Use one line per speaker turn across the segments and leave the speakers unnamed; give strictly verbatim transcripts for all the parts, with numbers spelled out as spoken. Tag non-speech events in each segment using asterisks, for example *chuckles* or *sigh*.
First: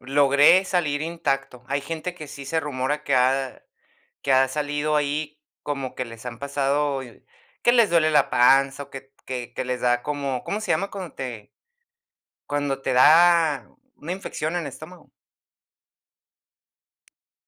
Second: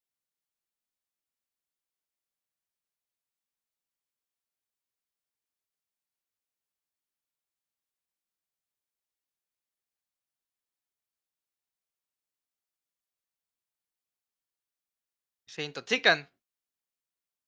Logré salir intacto. Hay gente que sí se rumora que ha que ha salido ahí, como que les han pasado que les duele la panza, o, que que que les da como, ¿cómo se llama cuando te cuando te da una infección en el estómago?
¿Se intoxican?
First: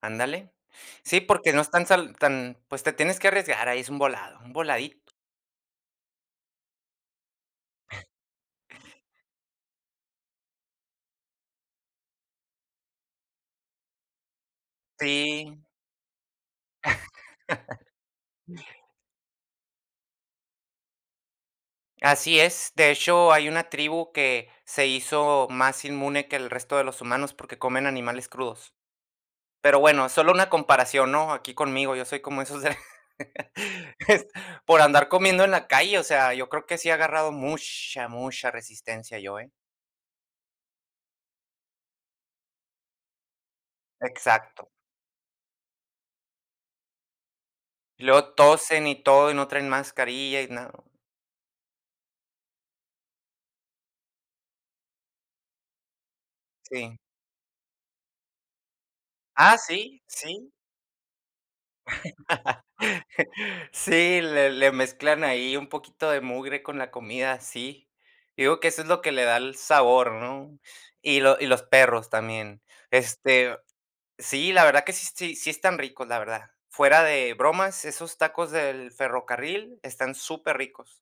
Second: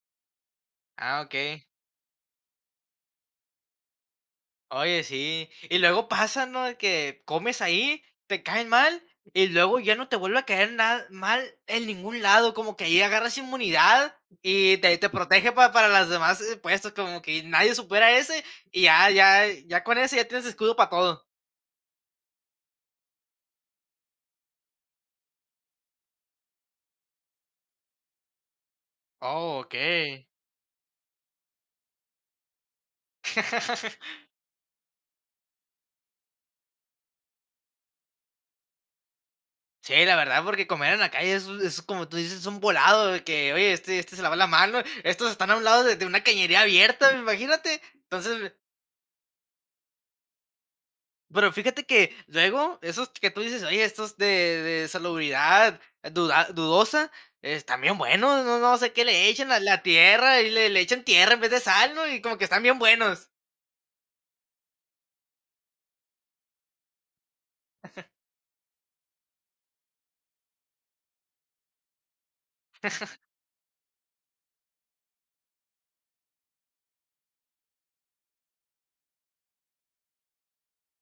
Ándale.
Ah,
Sí, porque no
okey.
es tan sal tan pues, te tienes que arriesgar, ahí es un volado, un
Oye,
voladito.
sí. Y luego pasa, ¿no? De que comes ahí, te caen mal, y luego ya no te vuelve a caer nada mal en ningún lado. Como que ahí agarras inmunidad, y te te protege
Sí.
para las demás puestos, como que nadie supera ese, y
*chuckles*
ya ya ya con ese ya tienes escudo pa todo.
Así es. De hecho, hay una tribu que se hizo más inmune que el resto de los humanos, porque comen animales crudos.
Oh,
Pero, bueno,
okey.
solo una comparación, ¿no? Aquí conmigo, yo soy como esos de
*laughs*
*laughs* por andar comiendo en la calle, o sea, yo creo que sí he agarrado mucha, mucha resistencia yo, eh.
Sí, la verdad, porque comer en la calle, es es como tú dices, es un volado de que: "Oye, este este se le va la
Exacto.
mano", estos están a un lado de de una cañería abierta, imagínate.
Y luego
Entonces
tosen y todo, y no traen mascarilla, y nada.
Pero fíjate que luego esos que tú dices, oye, estos de de salubridad duda
Sí.
dudosa están bien buenos, no no sé qué le echen a
Ah,
la
sí,
tierra, y
sí.
le le echan tierra en vez de sal, ¿no? Y como que están bien buenos.
*laughs* Sí, le le mezclan ahí un poquito de mugre con la comida, sí.
*chuckles*
Yo digo que eso es lo que le da el sabor, ¿no? Y lo y los perros, también.
*chuckles*
Este sí, la verdad que sí, sí sí están ricos, la verdad. Fuera de bromas, esos tacos del ferrocarril están superricos.